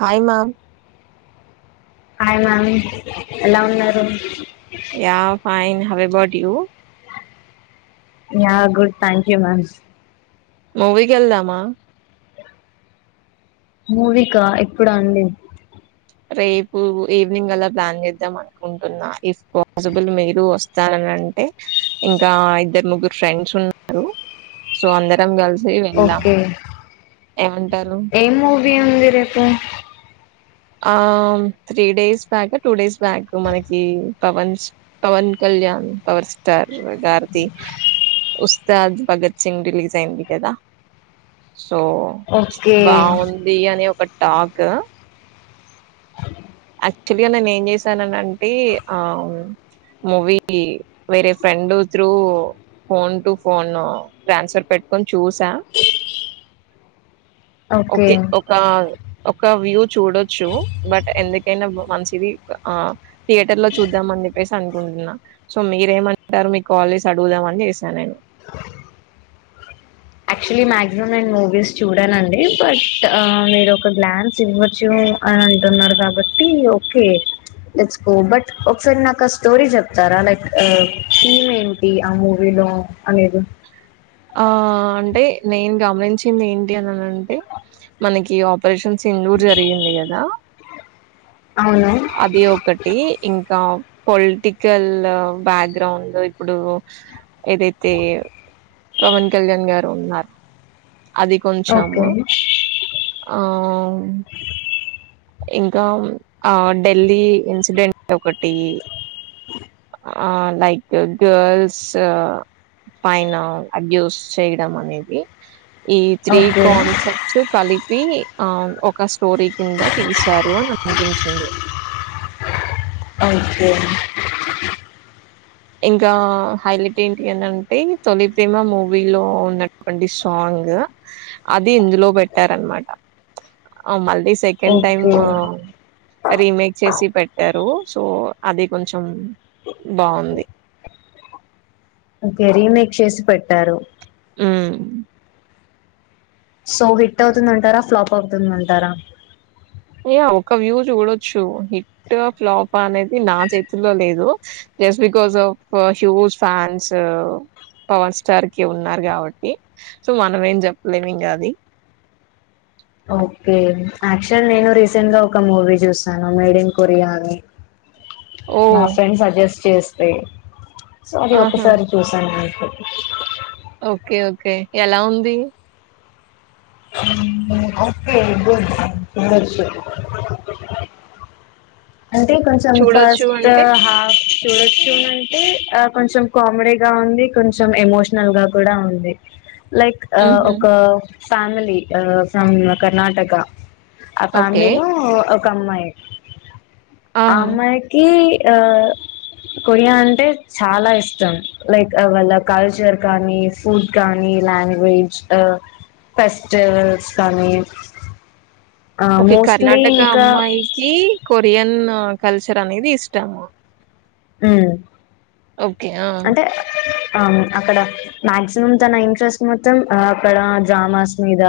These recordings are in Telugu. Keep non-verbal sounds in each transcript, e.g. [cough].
హాయ్ మ్యామ్ హాయ్ మ్యామ్ ఎలా ఉన్నారు ఆ fine how about you yeah good thank you ma'am మూవీకి వెళ్దామా మూవీక ఇప్పుడ అండి రేపు ఈవినింగ్ అలా ప్లాన్ చేద్దాం అనుకుంటున్నా ఇఫ్ పాసిబుల్ మీరు వస్తారనండి ఇంకా ఇద్దరు ముగ్గురు ఫ్రెండ్స్ ఉన్నారు సో అందరం కలిసి ఓకే వెళ్దామా ఏమంటారు ఏం మూవీ ఉంది రేపు ఆ three days back two days back మనకి పవన్ పవన్ కళ్యా కళ్యాణ్ పవర్ స్టార్ గార్ వస్తాదు భగత్ సింగ్ రిలీజ్ అయింది కదా సో ఓకే బాగుంది అని ఒక టాక్ యాక్చువల్గా నేను ఏం చేశాననంటే ఆ మూవిీ వేరే friend through phone to phone transfer పెట్టుకొని చూసా ఓకే ఒక ఒక వ్యూ చూడొచ్చు బట్ ఎందుకు ఎ మంచిది ఆ థియేటర్ లో చూద్దాం అని చెప్పేసి అనుకుంటున్నా సో మీరేమంటారు మీకు కాల్ చేసే అడుగుదాంని చేసాను నేను యాక్చువల్లీ మా్యాక్సిమం నేను మూవీస్ చూడానండి బట్ మీరు ఒక గ్లాన్స్ ఇ్వంచం అని అంటున్నారు కాబట్టి ఓకే లెట్స్ గో బట్ ఒకసారి నాకు ఆ స్టోరీ చెప్తారా లైక్ థీమ్ ఏంటి ఆ మూవీ అనేది ఆ అంటే నేను గమనించింది ఏంటి అని అనంటే మనకి పషన్ సిధూరు జరిగింది కదా అవును అది ఒకటి ఇంకా పొలిటికల్ బ్యాక్గ్రౌండ్ ఇప్పుడు ఏదైతే పవన్ కళ్యాణ్ గారు ఉన్నారు అది ఓకే కొంచము ఆ అవును ఇంకా ఆ ఢిల్లీ ఇన్సిడెంట్ ఒకటి లైక్ గర్ల్స్ పైన అడ్యూస్ చేయడం అనేది ఈ త్రీ ఓకే కాన్సెప్ట్స్ కలిపి ఆ ఒక స్టోరీ కింద తీశారు అని అనిపించింది అంతే ఇంకా హైలైట్ ఏంటి అనంటే తొలి ప్రేమ మూవీ లో ఉన్నటువంటి సాంగ్ అది ఇందులో పెట్టారన్నమాట [unintelligible] సెకండ్ టైమ్ ఓకే రీమేక్ చేసి పెట్టారు సో అది కొంచెం బాగుంది ఒకే రీమేక్ చేసి పెట్టారు ఆమ్ సో హిట్ అవుతుందంటారా ఫ్లాప్ అవుతుందంటారా యా ఒక వ్యూ చూడొచ్చు హిట్ ఫ్లాప్ అనేది నా చేతుల్లో లేదు just because of huge fans power star కి ఉన్నారు కాబట్టి సో మనం ఏం చెప్పలేము ఇంకా అది [inaudible] ఓకే యాక్చువల్ నేను రీసెంట్ గా ఒక మూవీ చూసాను మేడ్ ఇన్ కొరియా అని ఓ నా ఫ్రెండ్ సజెస్ట్ చేస్తే సో అది ఆహా ఒకసారి చూసాను అ [inaudible] ఓకే ఓకే ఎలా ఉంది అ బ సర [inaudible] అంటే కొంచెం చూడొచ్చు ఫస్ట్ అంటే హఫ్ చూడొచ్చుంటే ఆ కొంచెం కామెడీగా ఉంది కొంచెం ఎమోషనల్ గా కూడా ఉంది లైక్ ఉహు ఒక ఫ్యామిలీ ఫ్రమ్ కర్ణాటక ఆ ఓకే ఫ్యామిలీలో ఒక అమ్మాయి ఆ ఆహా! అమ్మాయికి ఆ కొరియా అంటే చాలా ఇష్టం లైక్ వాళ్ళ కల్చర్ కానీ ఫుడ్ కానీ ఈ లాంగ్వేజ్ ఫెస్టివల్స్ కానీ ఆ ఓకే మోస్ట్లీ కర్ణాటక ఇంకా అమ్మాయికి కొ బియన్ను కల్చర్ అనేది ఇష్టము ఉమ్ ఓకే. ఆ! అంటే అవును అక్కడ మాక్సిమం తన ఇంట్రెస్ట్ మొత్తం అక్కడ డ్రామాస్ మీద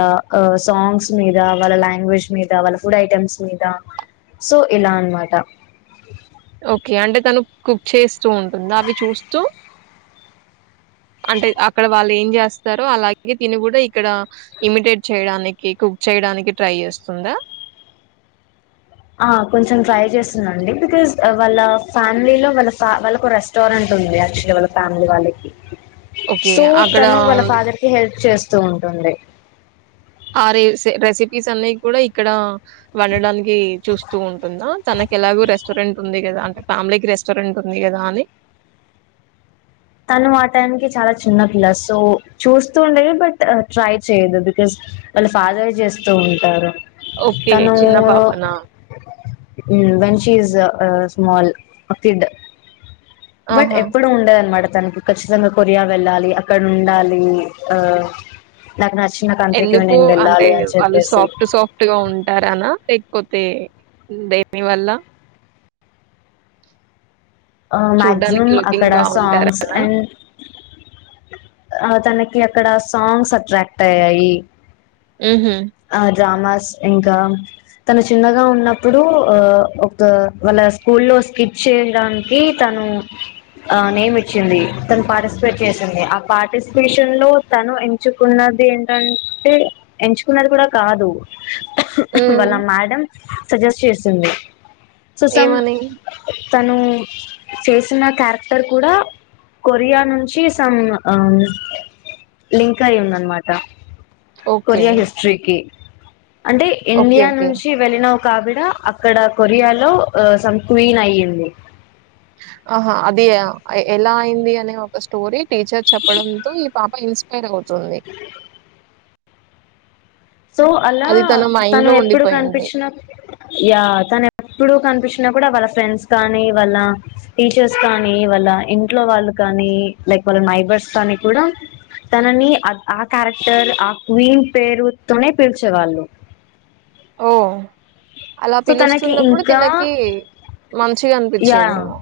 సాంగ్స్ మీద వాళ్ళ లాంగ్వేజ్ మీద వాళ్ళ ఫుడ్ ఐటెమ్స్ మీద సో ఇలా అన్ మాట ఓకే అంటే తను కుక్ చేస్తూ ఉంటుందా అవి చూస్తూ అంటే అక్కడ వాళ్ళు ఏం చేస్తారో అలాగే దీన్ని కూడా ఇక్కడ ఇమిటేట్ చేయడానికి కుచ చేయడానికి ట్రై చేస్తుందా ఆ కొంచెం ట్రై చేస్తుందండి బికాజ్ వాళ్ళ ఫ్యామిలీలో వాళ్ళ వాళ్ళ ఒక రెస్టారెంట్ [unintelligible] యాక్టువల్ వాళ్ళ ఫ్యామి వాళ్ళకి ఓకే. సో అక్కడ తను వాళ్ళ ఫాదర్ కి హెల్ప్ చేస్ చేస్తూ ఉంటుంది ఆ ర రెసిపీస్ అన్నీ కూడా ఇక్కడ వండడానికి చూస్తూ ఉంటుందా తనకి ఎలాగో రెస్టారెంట్ ఉంది కదా అన్ ఫ్యామిలీకి రెస్టారెంట్ ఉంది గదా అని తను ఆటయానికి చాలా చిన్న పిల్ల సో చూస్తూ ఉండేది బట్ ట్రై చేయదు బికాస్ వాళ్ళ ఫాదరే జేస్తూ ఉంటారు ఓకే. తనూ చిన్న పాపనా? When she is a small uh kid but ఆహా ఎప్పుడు ఉండదనమాట తనకు ఖచ్చితంగా కొరియా వెళ్ళాలి అక్కడ ఉండాలి ఆ నాకు నచ్చిన కంట్రీకి ఎందుకు నేను అంటే వెళ్ళాలి అని వాళ్ళు చెప్పేసి సాఫ్ట్ సాఫ్ట్ గా ఉంటారనా లెక్ పోతె బేబి వల్ల ఆ చూడ్డానికి మ్యాగ్జిమం లుకింగ్ అక్కడ సాంగ్స్ బాగుంటారనా అండ్ ఆ తనకి అక్కడ సాంగ్స్ అట్రాక్ట్ అయ్యాయి ఉహు ఆ డ్రామాస్ ఇంకా తను చిన్నగా ఉన్నప్పుడు ఆ ఒక వాళ్ళ స్కూల్ లో స్కిట్ చేయడానికి కి తను ఆ నేమ్ ఇచ్చింది తను పార్టిసిపేట్ చేసింది అ పార్టిసిపేషన్ లో తను ఎంచుకున్నది ఏంటంటే ఎంచుకున్నది కూడా కాదు ఉమ్ వాళ్ళ మేడం సజెస్ట్ చేసింది సో సమ్ ఏమని తను చేసిన క్యారెక్టర్ కూడా కొరియా నుంచి సమ్ ఆ మ్ లింక్ అయి ఉందనమాట ఓకే కొరియా హిస్టరీకి అంటే ఓకే ఇండియా ఓకే నుంచి వెళ్ళిన ఒక ఆవిడ అక్కడ కొరియాలో సమ్ క్వీన్ అయ్యింది ఆహా అది ఎలా అయింది అనే ఒక స్టోరీ టీచర్ చెప్పడంతో ఈ పాప ఇన్స్పైర్ అవుతుంది సో అలా అది తన మైండ్ తను లో ఎప్పుడు ఉండిపోయింది కనిపించిన యా తను ఎప్పుడు కనిపించ్ పించిన కూడా వాళ్ళ ఫ్రెండ్స్ కానీ వాళ్ళ టీచర్స్ కానీ వాళ్ళ ఇంట్లో వాళ్ళు కానీ లైక్ వాళ్ళ నైబర్స్ తని కూడా తనని ఆ క్యారెక్టర్ ఆ క్వీన్ పేరు తొనె పిల్చెవాళ్ళు ఓ అలా తనకి పిలుస్తున్నప్పుడు ఇంకా తినకి మంచిగా యా అనిపిచ్చేదేమో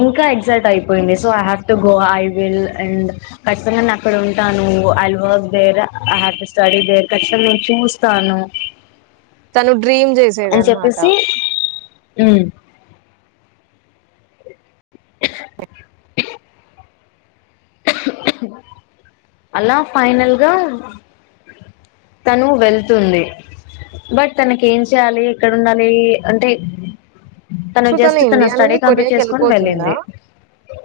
ఇంకా ఎగ్జైట్ అయిపోయింది so I have to go I will and ఖచ్చితంగా నే అక్కడ ఉంటాను [unintelligible] హర్ స్టడీ దెర్ ఖచ్చితంగా నేను చూస్తాను తను డ్రీమ్ జేసేదనమాట ఉమ్ ఉహు ఉహు ఉహు ఉహు అలా ఫైనల్ గా తను వెళ్తుంది బట్ తనకి ఏం చేయాలి ఎక్కడ ఉండాలి అంటే తను సో జస్ట్ తన ఇండియా స్టడీ నుండి కంప్లీట్ కొరియాకి చేసుకొని వెళ్ళిపోతుందా వెళ్ళింది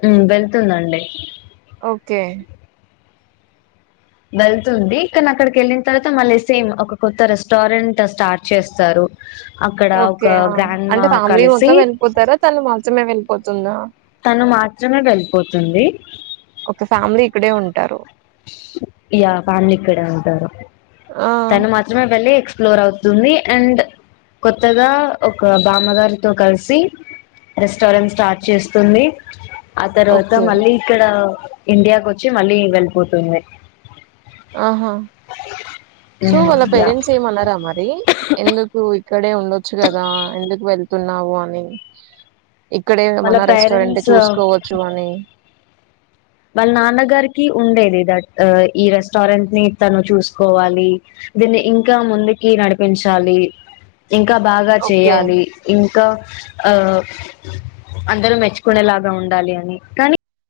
ఉమ్ వెళ్తుందండి ఓకే వెళ్తుంది కాని అక్కడికి యెళ్ళిన తర్వాత మళ్ళీ సేమ్ ఒక కొత్త రెస్టారెంట్ స్టార్ట్ చేస్తారు అక్కడ ఓకే. ఒక ఆ! గ్రాండ్ అంటే మా ఫ్యామిలీ కలిసి మొత్తం వెళ్ళిపోతారా? తను మాత్రమే వెళ్ళిపోతుందా? తను మాత్రమే వెళ్ళిపోతుంది ఓకే. ఫ్యామిలీ ఇక్కడే ఉంటారు. యా ఫ్యామిలీ ఇక్కడే ఉంటారు ఆ! తను మాత్రమే వెళ్ళి ఫ్లోర్ అవుతుంది అండ్ కొత్తగా ఒక బామ్మగారితో కలిసి రెస్టారెంట్ స్టార్ట్ చేస్తుంది ఆ తర్వాత ఓకే. మళ్ళీ ఇక్కడ ఇండియాకొచ్చి మళ్ళీ వెళ్ళిపోతుంది ఆహా సో వాళ్ళ యా పేరెంట్స్ ఏమనరా మరి ఎందుకు ఇక్కడే ఉండొచ్చు గదా ఎందుకు వెళ్తున్నావు అని ఇక్కడే వాళ్ళ మన రెస్టారెంట్ పేరెంట్స్ చూసుకోవచ్చు అని వాళ్ళ నాన్నగారికి ఉండేది దట్ ఈ రెస్టారెంట్ ని తను చూసుకోవాలి దీన్ని ఇంకా ముందుకి నడిపించాలి ఇంకా బాగా ఓకే. చేయాలి ఇంకా ఆ అందరూ మెచ్చుకునేలాగా ఉండాలి అని కానీ